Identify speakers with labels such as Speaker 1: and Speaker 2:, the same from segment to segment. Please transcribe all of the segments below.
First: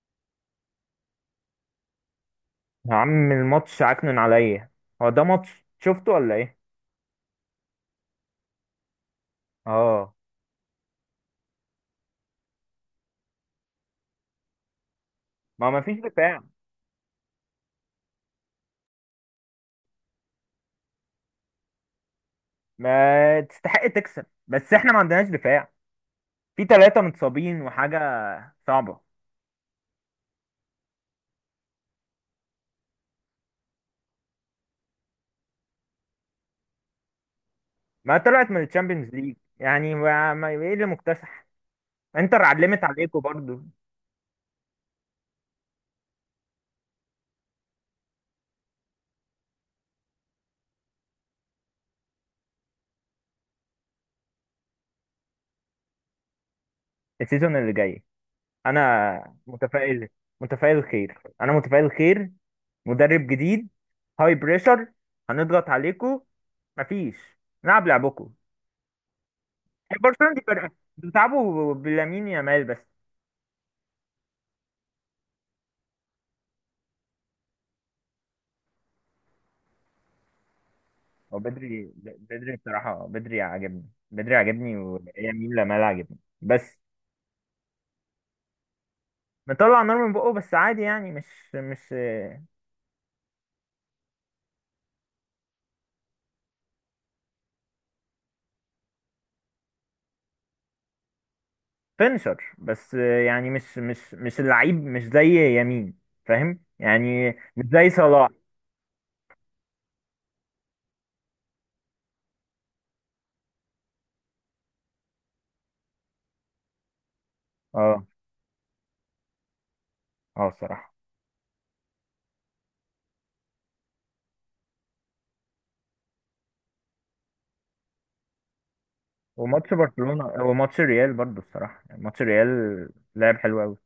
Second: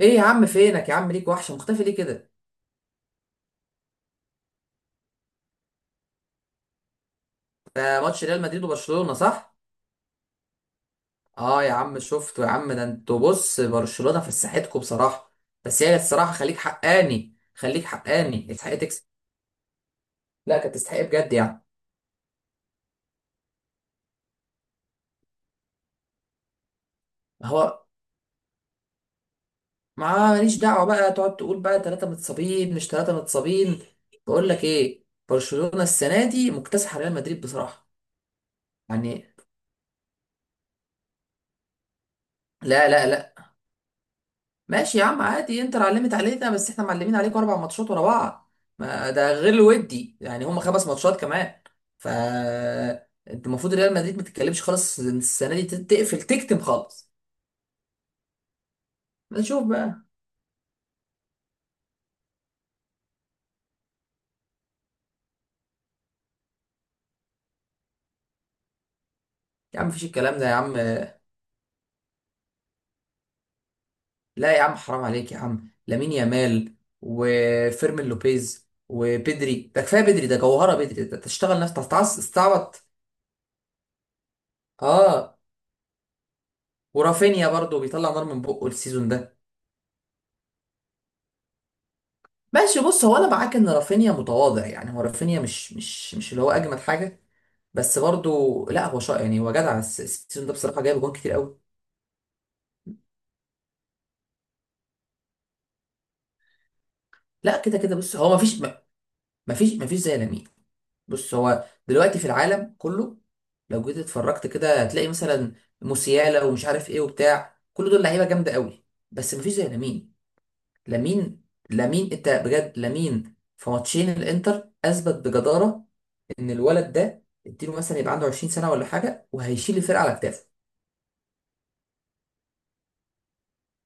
Speaker 1: ايه يا عم؟ فينك يا عم؟ ليك وحشه، مختفي ليه كده؟
Speaker 2: يا عم الماتش عكنن عليا. هو ده ماتش شفته ولا ايه؟
Speaker 1: ده ماتش ريال مدريد وبرشلونه، صح؟
Speaker 2: اه،
Speaker 1: اه يا عم شفته يا عم، ده انتوا، بص، برشلونه فسحتكم بصراحه.
Speaker 2: ما ما
Speaker 1: بس هي
Speaker 2: فيش
Speaker 1: الصراحه،
Speaker 2: دفاع.
Speaker 1: خليك حقاني خليك حقاني، تستحق تكسب. لا، كانت تستحق بجد يعني.
Speaker 2: ما تستحق تكسب، بس احنا ما عندناش دفاع. في ثلاثة
Speaker 1: ما
Speaker 2: متصابين
Speaker 1: هو.
Speaker 2: وحاجة صعبة.
Speaker 1: ما ماليش دعوه بقى تقعد تقول بقى 3 متصابين مش 3 متصابين. بقول لك ايه، برشلونه السنه دي مكتسحه ريال مدريد بصراحه.
Speaker 2: ما طلعت من الشامبيونز
Speaker 1: يعني.
Speaker 2: ليج يعني ايه اللي مكتسح؟ انتر علمت
Speaker 1: لا لا
Speaker 2: عليكم
Speaker 1: لا.
Speaker 2: برضو.
Speaker 1: ماشي يا عم، عادي، انتر علمت علينا بس احنا معلمين عليكم 4 ماتشات ورا بعض. ما ده غير الودي، يعني هم 5 ماتشات كمان. ف انت المفروض ريال مدريد ما تتكلمش خالص السنه دي، تقفل تكتم خالص.
Speaker 2: السيزون اللي جاي انا
Speaker 1: نشوف بقى.
Speaker 2: متفائل. متفائل خير، انا متفائل خير. مدرب جديد، هاي بريشر، هنضغط عليكم. مفيش، نلعب لعبكم.
Speaker 1: يا عم
Speaker 2: يعني
Speaker 1: مفيش
Speaker 2: برشلونة
Speaker 1: الكلام
Speaker 2: دي
Speaker 1: ده يا
Speaker 2: فرقة
Speaker 1: عم.
Speaker 2: بتلعبوا بلامين يامال بس.
Speaker 1: لا يا عم، حرام عليك يا عم، لامين يامال وفيرمين لوبيز وبدري، ده كفايه، بدري ده جوهره، بدري ده
Speaker 2: هو
Speaker 1: تشتغل نفسك.
Speaker 2: بدري
Speaker 1: تستعبط.
Speaker 2: بصراحة، بدري عاجبني، بدري عاجبني
Speaker 1: اه.
Speaker 2: ويمين لامال عاجبني بس.
Speaker 1: ورافينيا برضو بيطلع نار من بقه السيزون ده.
Speaker 2: مطلع نار من بقه بس عادي، يعني مش
Speaker 1: ماشي، بص، هو انا معاك ان رافينيا متواضع، يعني هو رافينيا مش اللي هو اجمد حاجه. بس برضو، لا هو شاطر، يعني هو جدع، السيزون ده بصراحه جايب جون كتير قوي.
Speaker 2: فينشر بس، يعني مش اللعيب، مش زي يمين. فاهم؟ يعني
Speaker 1: لا
Speaker 2: مش
Speaker 1: كده
Speaker 2: زي
Speaker 1: كده، بص،
Speaker 2: صلاح.
Speaker 1: هو مفيش زي لامين. بص هو دلوقتي في العالم كله، لو جيت اتفرجت كده هتلاقي مثلا موسيالا ومش عارف ايه وبتاع، كل دول
Speaker 2: اه.
Speaker 1: لعيبه جامده قوي، بس مفيش زي لامين.
Speaker 2: اه الصراحة.
Speaker 1: لامين. لامين انت بجد، لامين في ماتشين الانتر اثبت بجداره ان الولد ده، اديله مثلا يبقى عنده 20 سنه ولا حاجه،
Speaker 2: وماتش
Speaker 1: وهيشيل الفرقه على
Speaker 2: برشلونة
Speaker 1: كتافه.
Speaker 2: وماتش ريال برضو الصراحة، يعني ماتش ريال لعب حلو قوي.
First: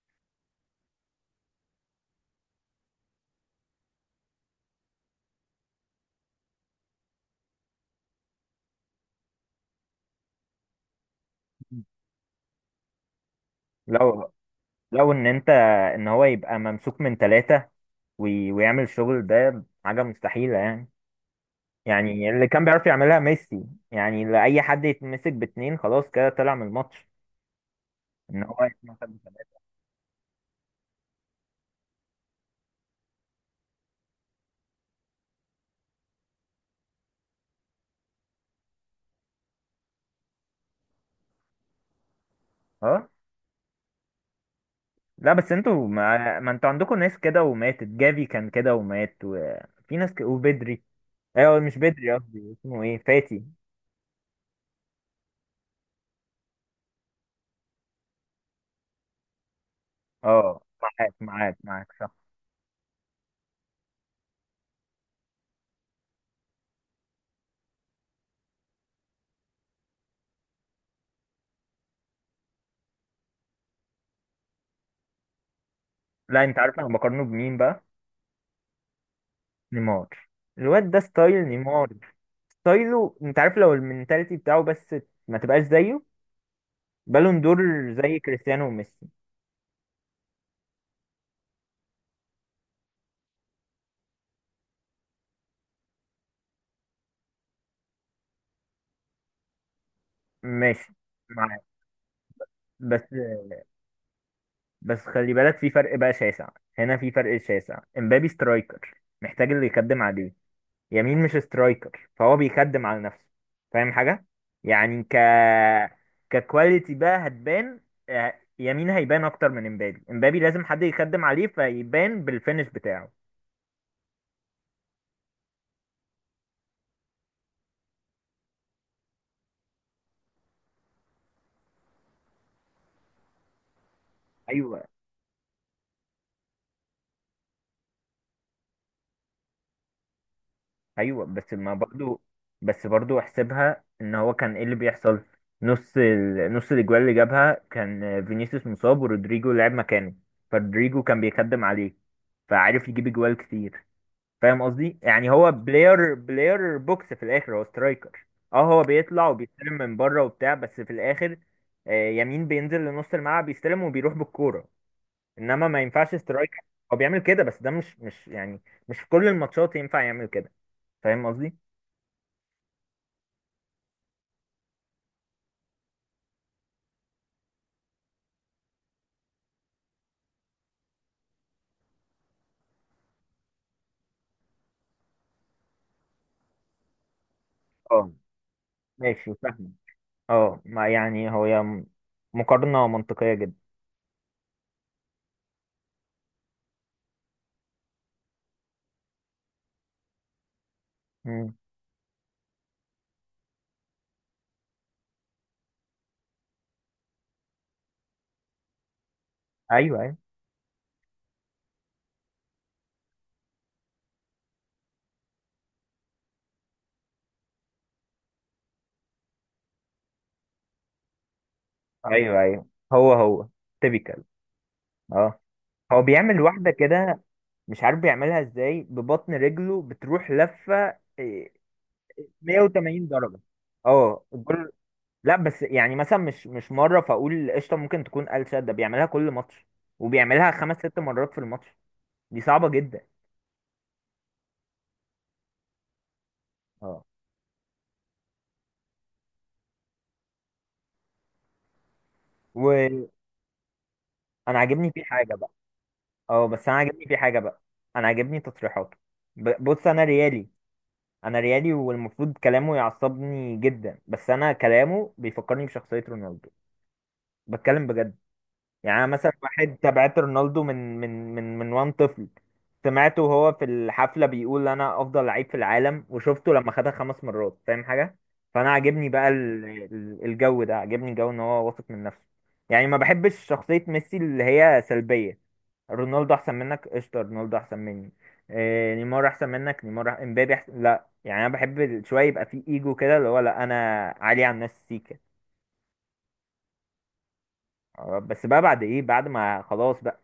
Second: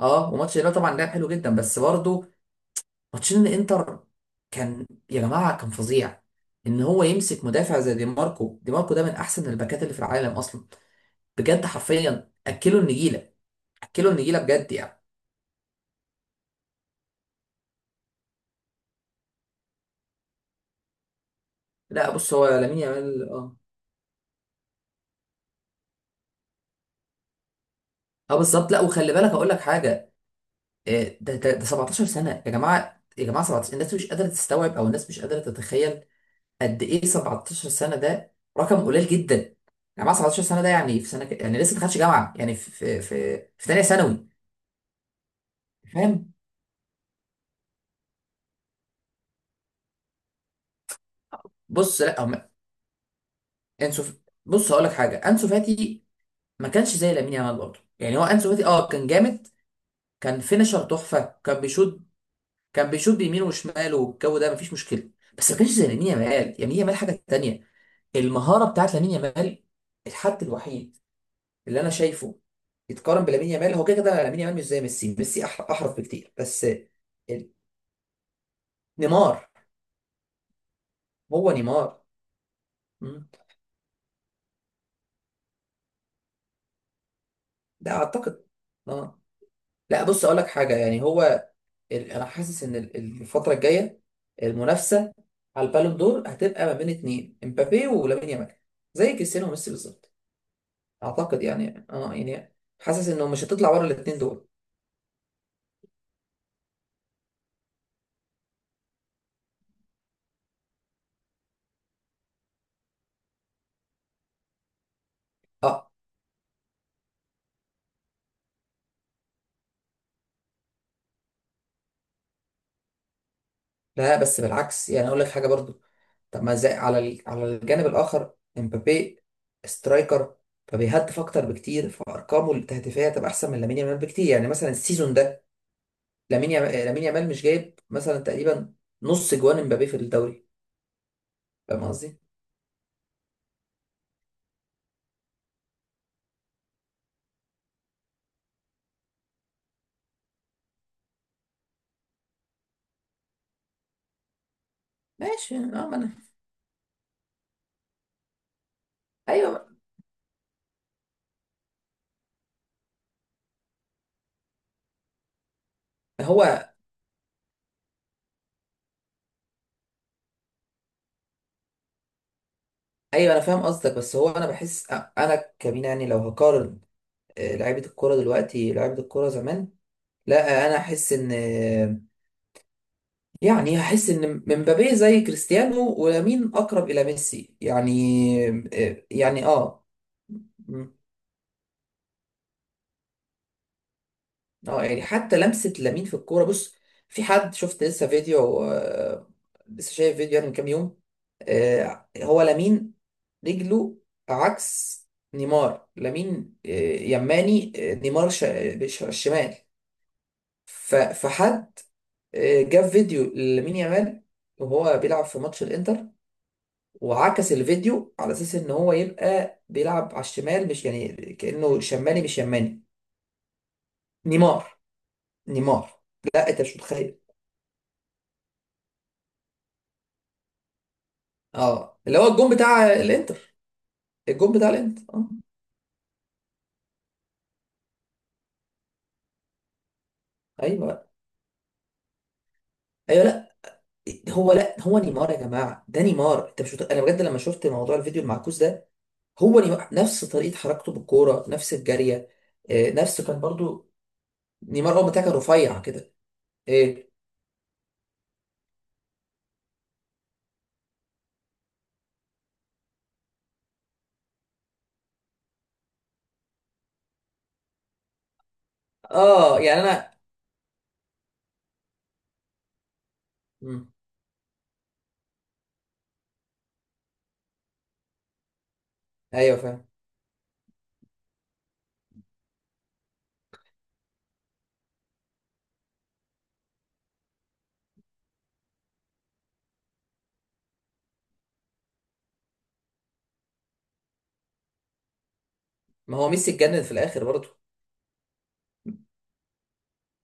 Speaker 1: اه، وماتش الهلال طبعا لعب حلو جدا، بس برضه ماتشين الانتر كان يا جماعه كان فظيع، ان هو يمسك مدافع زي دي ماركو، دي ماركو ده من احسن الباكات اللي في العالم اصلا، بجد حرفيا اكلوا النجيله، اكلوا
Speaker 2: لو
Speaker 1: النجيله بجد يعني.
Speaker 2: لو ان انت ان هو يبقى ممسوك من ثلاثة ويعمل الشغل ده، حاجة مستحيلة يعني.
Speaker 1: لا،
Speaker 2: يعني
Speaker 1: بص، هو
Speaker 2: اللي كان
Speaker 1: لامين
Speaker 2: بيعرف يعملها
Speaker 1: يامال، اه.
Speaker 2: ميسي. يعني لأي حد يتمسك باتنين خلاص كده طلع من الماتش.
Speaker 1: اه
Speaker 2: ان هو
Speaker 1: بالظبط، لا
Speaker 2: يتمسك
Speaker 1: وخلي بالك اقول لك
Speaker 2: بثلاثة.
Speaker 1: حاجه، ده 17 سنه يا جماعه، يا جماعه 17، الناس مش قادره تستوعب، او الناس مش قادره تتخيل قد ايه 17 سنه، ده رقم قليل جدا. انا مع 17 سنه ده، يعني في سنه يعني لسه ما دخلتش جامعه، يعني
Speaker 2: اه.
Speaker 1: في ثانيه ثانوي.
Speaker 2: لا بس انتوا
Speaker 1: فاهم.
Speaker 2: ما انتوا عندكم ناس كده، وماتت جافي كان كده ومات، وفي ناس ك... وبدري. ايوه، مش
Speaker 1: بص
Speaker 2: بدري،
Speaker 1: لا هم،
Speaker 2: قصدي اسمه ايه، فاتي.
Speaker 1: انسو ف- بص هقول لك حاجه، انسو فاتي ما كانش زي لامين يامال برضه، يعني هو انسو فاتي اه كان جامد، كان
Speaker 2: اه،
Speaker 1: فينشر
Speaker 2: معاك
Speaker 1: تحفه،
Speaker 2: معاك
Speaker 1: كان
Speaker 2: معاك
Speaker 1: بيشوط،
Speaker 2: صح.
Speaker 1: كان بيشوط بيمينه وشماله والجو ده مفيش مشكله، بس ما كانش زي لامين يامال. لامين يامال حاجه تانيه. المهاره بتاعت لامين يامال، الحد الوحيد اللي انا شايفه يتقارن بلامين يامال هو، كده كده لامين يامال مش زي ميسي، ميسي احرف بكتير
Speaker 2: لا انت
Speaker 1: بس.
Speaker 2: عارف انا بقارنه
Speaker 1: ال-
Speaker 2: بمين بقى؟
Speaker 1: نيمار.
Speaker 2: نيمار. الواد ده ستايل
Speaker 1: هو
Speaker 2: نيمار،
Speaker 1: نيمار.
Speaker 2: ستايله.
Speaker 1: مم.
Speaker 2: انت عارف لو المنتاليتي بتاعه بس، ما تبقاش زيه. بالون دور
Speaker 1: ده
Speaker 2: زي
Speaker 1: اعتقد.
Speaker 2: كريستيانو وميسي.
Speaker 1: اه، لا بص اقول لك حاجه، يعني هو، انا حاسس ان الفتره الجايه، المنافسه على البالون دور هتبقى ما بين اتنين، امبابي ولامين يامال، زي كريستيانو وميسي بالظبط.
Speaker 2: ماشي،
Speaker 1: اعتقد
Speaker 2: معاك.
Speaker 1: يعني اه يعني،
Speaker 2: بس،
Speaker 1: حاسس انه مش هتطلع بره الاتنين دول.
Speaker 2: بس خلي بالك في فرق بقى شاسع. هنا في فرق شاسع. امبابي سترايكر محتاج اللي يخدم عليه. يمين مش سترايكر، فهو بيخدم على نفسه. فاهم حاجة؟ يعني ك
Speaker 1: اه،
Speaker 2: ككواليتي بقى هتبان. يمين هيبان اكتر من امبابي. امبابي لازم حد يخدم عليه فيبان بالفينش بتاعه.
Speaker 1: لا بس بالعكس، يعني اقول لك حاجه برضو. طب ما زي، على الجانب الاخر، امبابي سترايكر فبيهدف اكتر بكتير، فارقامه التهديفيه هتبقى احسن من لامين يامال بكتير، يعني مثلا
Speaker 2: ايوه،
Speaker 1: السيزون ده لامين يا- لامين يامال مش جايب مثلا تقريبا نص جوان امبابي في الدوري.
Speaker 2: ايوه بس ما
Speaker 1: فاهم قصدي.
Speaker 2: برضو، بس برضو احسبها ان هو كان ايه اللي بيحصل. نص ال... نص الاجوال اللي جابها كان فينيسيوس مصاب ورودريجو لعب مكانه، فرودريجو كان بيخدم عليه فعارف يجيب اجوال كتير. فاهم قصدي؟ يعني هو
Speaker 1: ماشي اه. ما انا.
Speaker 2: بلاير بلاير بوكس، في الاخر هو سترايكر. اه، هو بيطلع وبيستلم
Speaker 1: ايوه.
Speaker 2: من بره وبتاع بس في الاخر، يمين بينزل لنص الملعب يستلم وبيروح بالكوره، انما ما ينفعش سترايكر.
Speaker 1: هو.
Speaker 2: هو بيعمل كده بس ده مش يعني، مش في كل الماتشات ينفع يعمل كده. فاهم قصدي؟
Speaker 1: ايوه انا فاهم قصدك، بس هو انا بحس انا كمين يعني، لو هقارن لعيبه الكوره دلوقتي، لعيبه الكوره زمان، لا انا احس ان، يعني هحس ان مبابي زي كريستيانو ولامين اقرب الى ميسي
Speaker 2: اه.
Speaker 1: يعني. آه،
Speaker 2: ماشي،
Speaker 1: يعني
Speaker 2: فاهمة.
Speaker 1: اه
Speaker 2: اه، ما
Speaker 1: مم.
Speaker 2: يعني هو يا، مقارنة منطقية جدا.
Speaker 1: اه، يعني حتى لمسه لامين في الكوره، بص، في حد، شفت لسه فيديو، لسه شايف فيديو يعني من كام يوم.
Speaker 2: مم.
Speaker 1: هو لامين رجله عكس نيمار. لامين يماني، نيمار الشمال.
Speaker 2: ايوه، ايوه،
Speaker 1: فحد جاب فيديو لامين يامال وهو بيلعب في ماتش الانتر، وعكس الفيديو على اساس ان هو يبقى بيلعب على الشمال، مش يعني، كانه شمالي مش
Speaker 2: ايوه، ايوه.
Speaker 1: يماني.
Speaker 2: هو هو تيبيكال.
Speaker 1: نيمار.
Speaker 2: اه.
Speaker 1: نيمار.
Speaker 2: هو بيعمل
Speaker 1: لا انت
Speaker 2: واحدة
Speaker 1: مش متخيل.
Speaker 2: كده، مش عارف بيعملها ازاي، ببطن رجله بتروح لفة
Speaker 1: اه، اللي هو الجون بتاع
Speaker 2: 180 درجة.
Speaker 1: الانتر.
Speaker 2: اه
Speaker 1: الجون بتاع
Speaker 2: الجول.
Speaker 1: الانتر، اه.
Speaker 2: لا بس يعني مثلا مش مرة فاقول قشطة ممكن تكون قال، ده بيعملها كل ماتش وبيعملها خمس
Speaker 1: ايوه
Speaker 2: ست
Speaker 1: بقى.
Speaker 2: مرات في الماتش. دي صعبة جدا.
Speaker 1: ايوه، لا هو، لا هو نيمار يا جماعه، ده نيمار، انت مش انا
Speaker 2: اه.
Speaker 1: بجد لما شفت موضوع الفيديو المعكوس ده، هو نيمار نفس طريقه حركته بالكوره، نفس الجاريه، آه،
Speaker 2: وانا
Speaker 1: نفس كان برضو
Speaker 2: عاجبني
Speaker 1: نيمار
Speaker 2: فيه
Speaker 1: اول ما كان
Speaker 2: حاجة.
Speaker 1: رفيع كده.
Speaker 2: اه بس انا عاجبني
Speaker 1: ايه.
Speaker 2: في حاجه بقى. انا عاجبني تصريحاته. بص انا ريالي. انا ريالي والمفروض كلامه يعصبني جدا، بس انا كلامه بيفكرني بشخصيه رونالدو. بتكلم بجد. يعني انا مثلا
Speaker 1: اه
Speaker 2: واحد
Speaker 1: يعني انا.
Speaker 2: تابعت رونالدو من وان طفل. سمعته وهو في
Speaker 1: مم.
Speaker 2: الحفله بيقول انا افضل لعيب في العالم، وشفته لما خدها خمس مرات. فاهم حاجه؟ فانا عاجبني بقى
Speaker 1: ايوه فاهم.
Speaker 2: الجو ده، عاجبني جو ان هو واثق من نفسه. يعني ما بحبش شخصيه ميسي اللي هي سلبيه. رونالدو احسن منك قشطه، رونالدو احسن مني، إيه نيمار احسن منك، نيمار امبابي احسن، لا يعني انا بحب شويه يبقى في ايجو كده، اللي هو لا انا عالي على الناس سيكا.
Speaker 1: ما هو ميسي اتجنن في الاخر برضه.
Speaker 2: بس بقى بعد ايه، بعد ما خلاص بقى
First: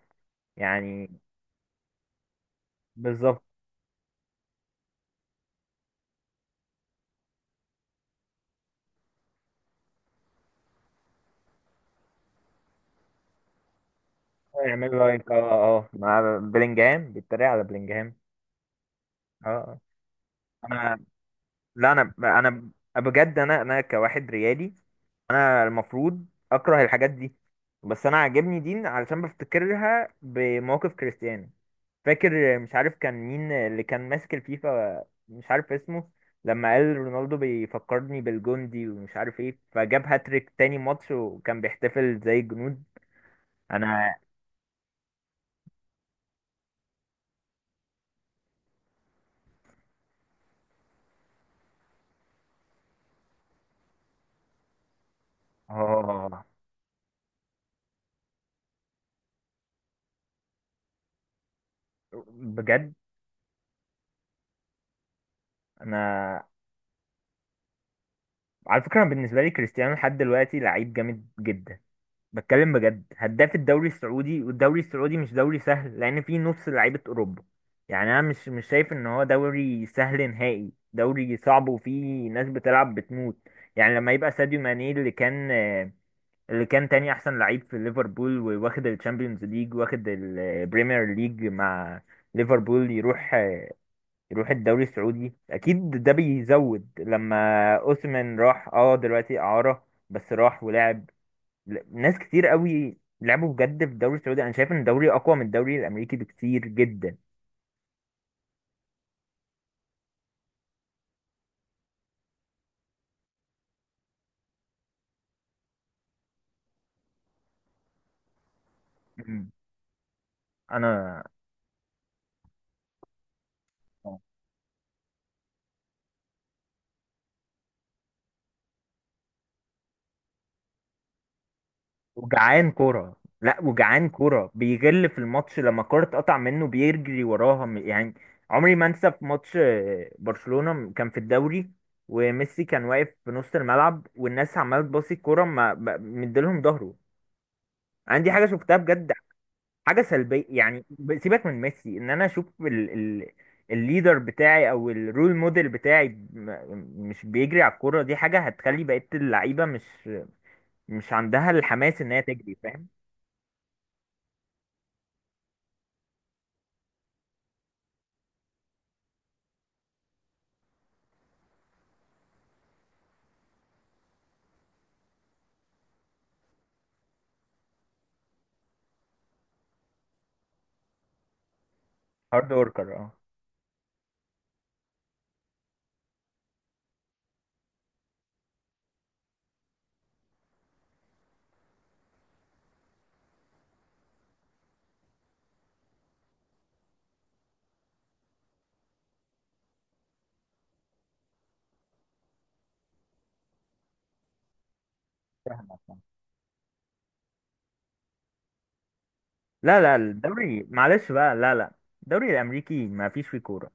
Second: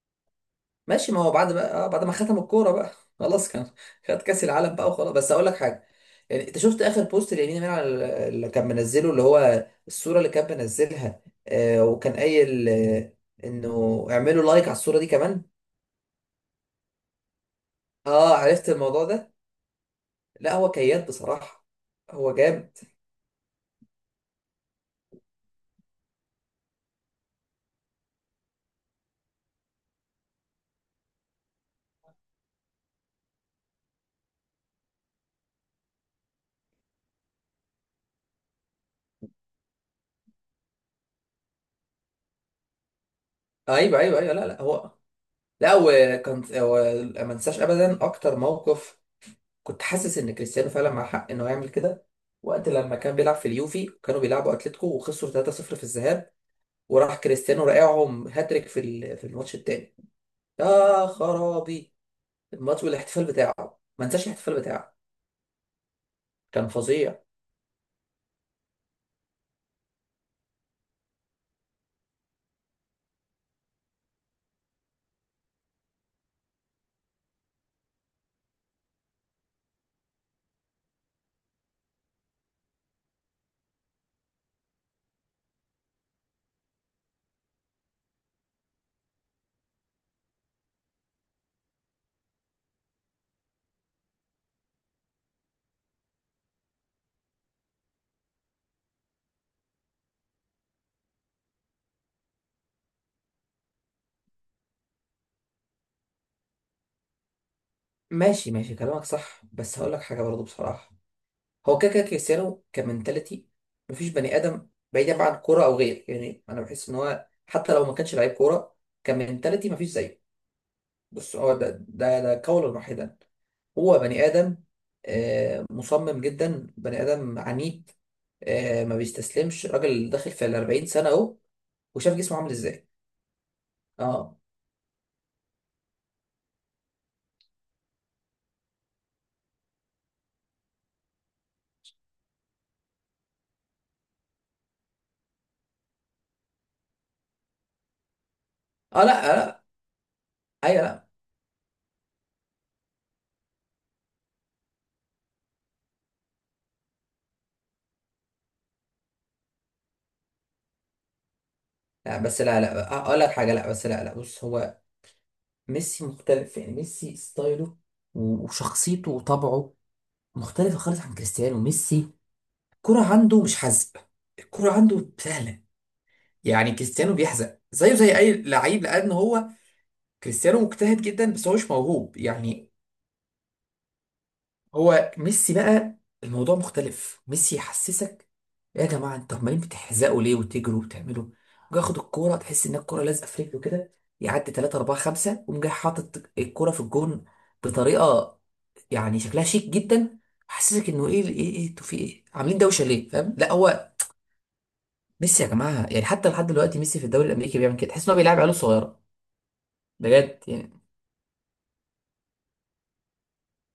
Speaker 1: ماشي،
Speaker 2: يعني.
Speaker 1: ما هو بعد بقى، بعد ما ختم الكوره بقى
Speaker 2: بالظبط.
Speaker 1: خلاص، كان خد كاس العالم بقى وخلاص. بس اقول لك حاجه، يعني انت شفت اخر بوست لامين يامال على اللي كان منزله، اللي هو الصوره اللي كان منزلها، آه وكان قايل آه انه اعملوا لايك على الصوره
Speaker 2: يعملوا
Speaker 1: دي
Speaker 2: لايك اه.
Speaker 1: كمان.
Speaker 2: اه مع بلينجهام، بيتريق على بلينجهام.
Speaker 1: اه عرفت الموضوع ده.
Speaker 2: اه. آه.
Speaker 1: لا هو
Speaker 2: انا،
Speaker 1: كياد بصراحه.
Speaker 2: لا انا،
Speaker 1: هو
Speaker 2: انا
Speaker 1: جامد.
Speaker 2: بجد انا، انا كواحد ريالي انا المفروض اكره الحاجات دي، بس انا عاجبني دي علشان بفتكرها بمواقف كريستيانو. فاكر مش عارف كان مين اللي كان ماسك الفيفا، مش عارف اسمه، لما قال رونالدو بيفكرني بالجندي ومش عارف ايه، فجاب هاتريك تاني ماتش وكان بيحتفل زي الجنود.
Speaker 1: ايوه
Speaker 2: انا،
Speaker 1: ايوه ايوه، لا لا هو، لا وكان هو، ما انساش ابدا اكتر موقف، كنت حاسس ان كريستيانو فعلا مع حق انه يعمل كده، وقت لما كان بيلعب في اليوفي وكانوا بيلعبوا اتلتيكو وخسروا 3-0 في الذهاب،
Speaker 2: اه
Speaker 1: وراح كريستيانو راقعهم هاتريك، في الماتش التاني. يا خرابي الماتش
Speaker 2: بجد.
Speaker 1: والاحتفال بتاعه، ما انساش الاحتفال بتاعه،
Speaker 2: انا،
Speaker 1: كان فظيع.
Speaker 2: على فكرة أنا بالنسبة لي كريستيانو لحد دلوقتي لعيب جامد جدا. بتكلم بجد. هداف الدوري السعودي، والدوري السعودي مش دوري سهل لان فيه نص لعيبه اوروبا. يعني انا مش شايف ان هو دوري سهل نهائي، دوري صعب وفيه ناس بتلعب بتموت. يعني لما يبقى ساديو ماني اللي كان، اللي كان تاني احسن لعيب في ليفربول وواخد الشامبيونز ليج واخد البريمير ليج مع ليفربول، يروح، يروح الدوري السعودي، اكيد ده بيزود. لما اوسمن راح، اه دلوقتي اعاره بس راح ولعب. ناس كتير قوي لعبوا بجد في الدوري السعودي. انا شايف ان الدوري اقوى من الدوري الامريكي بكتير جدا.
Speaker 1: ماشي، ماشي كلامك صح، بس هقول لك حاجه برضه بصراحه، هو كده كده كريستيانو كمنتاليتي مفيش بني ادم، بعيدا بقى عن كوره او غير، يعني انا بحس ان هو حتى لو ما كانش لعيب كوره،
Speaker 2: مم.
Speaker 1: كمنتاليتي مفيش زيه.
Speaker 2: انا،
Speaker 1: بص هو ده قولا واحدا، هو بني آدم، مصمم جدا، بني آدم عنيد، ما بيستسلمش، راجل داخل في ال 40 سنة أهو، وشاف جسمه عامل
Speaker 2: وجعان
Speaker 1: إزاي.
Speaker 2: كوره، لا وجعان
Speaker 1: اه.
Speaker 2: كوره، بيغل في الماتش لما الكوره تقطع منه بيجري وراها يعني. عمري ما انسى في ماتش برشلونة كان في الدوري، وميسي كان واقف في نص الملعب والناس عماله تباصي الكوره ما مديلهم ظهره. انا دي حاجه شفتها
Speaker 1: اه
Speaker 2: بجد،
Speaker 1: لا، لا.
Speaker 2: حاجه سلبيه
Speaker 1: ايوه
Speaker 2: يعني.
Speaker 1: لا
Speaker 2: سيبك من ميسي، ان انا اشوف ال ال الليدر بتاعي او الرول موديل بتاعي مش بيجري على الكوره، دي حاجه هتخلي بقيه اللعيبه مش عندها الحماس ان
Speaker 1: لا،
Speaker 2: هي
Speaker 1: بس
Speaker 2: تجري.
Speaker 1: لا
Speaker 2: فاهم؟
Speaker 1: لا، اقول لك حاجه، لا بس لا لا، بص هو ميسي مختلف يعني، ميسي ستايله وشخصيته وطبعه مختلفه خالص عن كريستيانو. ميسي الكرة عنده مش حزق، الكرة عنده سهله، يعني كريستيانو بيحزق زيه زي اي لعيب، لان هو كريستيانو مجتهد جدا بس هو مش موهوب
Speaker 2: هارد
Speaker 1: يعني.
Speaker 2: وركر، اه.
Speaker 1: هو ميسي بقى الموضوع مختلف، ميسي يحسسك، يا جماعه انتوا عمالين بتحزقوا ليه، وتجروا وبتعملوا، جاي ياخد الكوره تحس ان الكوره لازقه في رجله كده، يعدي 3 4 5 وقوم جاي حاطط الكوره في الجون، بطريقه يعني شكلها شيك جدا، حسسك انه ايه ايه ايه انتوا في ايه عاملين دوشه ليه، فاهم، لا هو ميسي يا جماعه،
Speaker 2: فاهمك.
Speaker 1: يعني حتى لحد دلوقتي ميسي في الدوري الامريكي بيعمل كده، تحس ان هو بيلعب عيال صغيره.
Speaker 2: لا لا
Speaker 1: بجد
Speaker 2: الدوري
Speaker 1: يعني.
Speaker 2: معلش بقى، لا لا، الدوري الامريكي ما فيش فيه كوره.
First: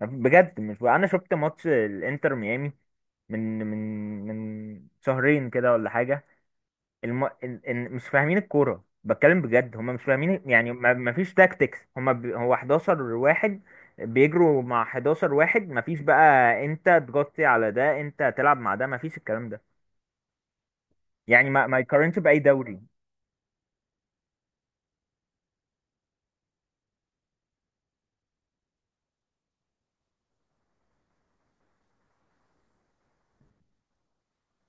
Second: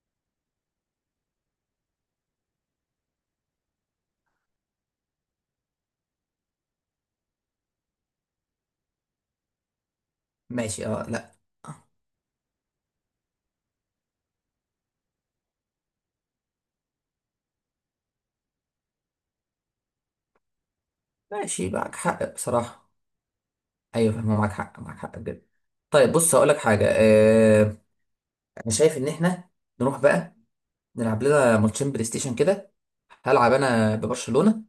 Speaker 2: بجد مش بقى. انا شفت ماتش الانتر ميامي من من من شهرين كده ولا حاجه. الم... إن... إن مش فاهمين الكورة، بتكلم بجد، هم مش فاهمين. يعني
Speaker 1: ماشي،
Speaker 2: ما
Speaker 1: اه
Speaker 2: ما
Speaker 1: لا،
Speaker 2: فيش تاكتكس، هم ب... هو 11 واحد بيجروا مع 11 واحد. ما فيش بقى انت تغطي على ده، انت تلعب مع ده، ما فيش الكلام ده. يعني ما
Speaker 1: ماشي
Speaker 2: ما
Speaker 1: معك
Speaker 2: يقارنش
Speaker 1: حق
Speaker 2: بأي دوري.
Speaker 1: بصراحة. أيوة فاهمة، معك حق معك حق بجد. طيب بص هقول لك حاجة، أنا شايف إن إحنا نروح بقى نلعب لنا ماتشين بلاي ستيشن كده، هلعب أنا ببرشلونة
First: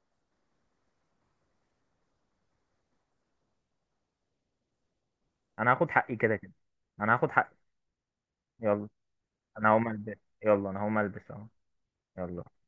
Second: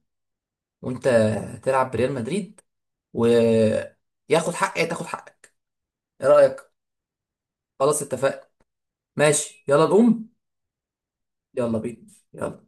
Speaker 1: وأنت تلعب بريال مدريد، وياخد حقي تاخد حقي.
Speaker 2: انا هاخد حقي
Speaker 1: إيه
Speaker 2: كده كده.
Speaker 1: رأيك؟
Speaker 2: انا هاخد حقي.
Speaker 1: خلاص اتفقنا.
Speaker 2: يلا،
Speaker 1: ماشي
Speaker 2: انا
Speaker 1: يلا
Speaker 2: هقوم البس.
Speaker 1: نقوم.
Speaker 2: يلا انا هقوم البس اهو.
Speaker 1: يلا بينا.
Speaker 2: يلا.
Speaker 1: يلا.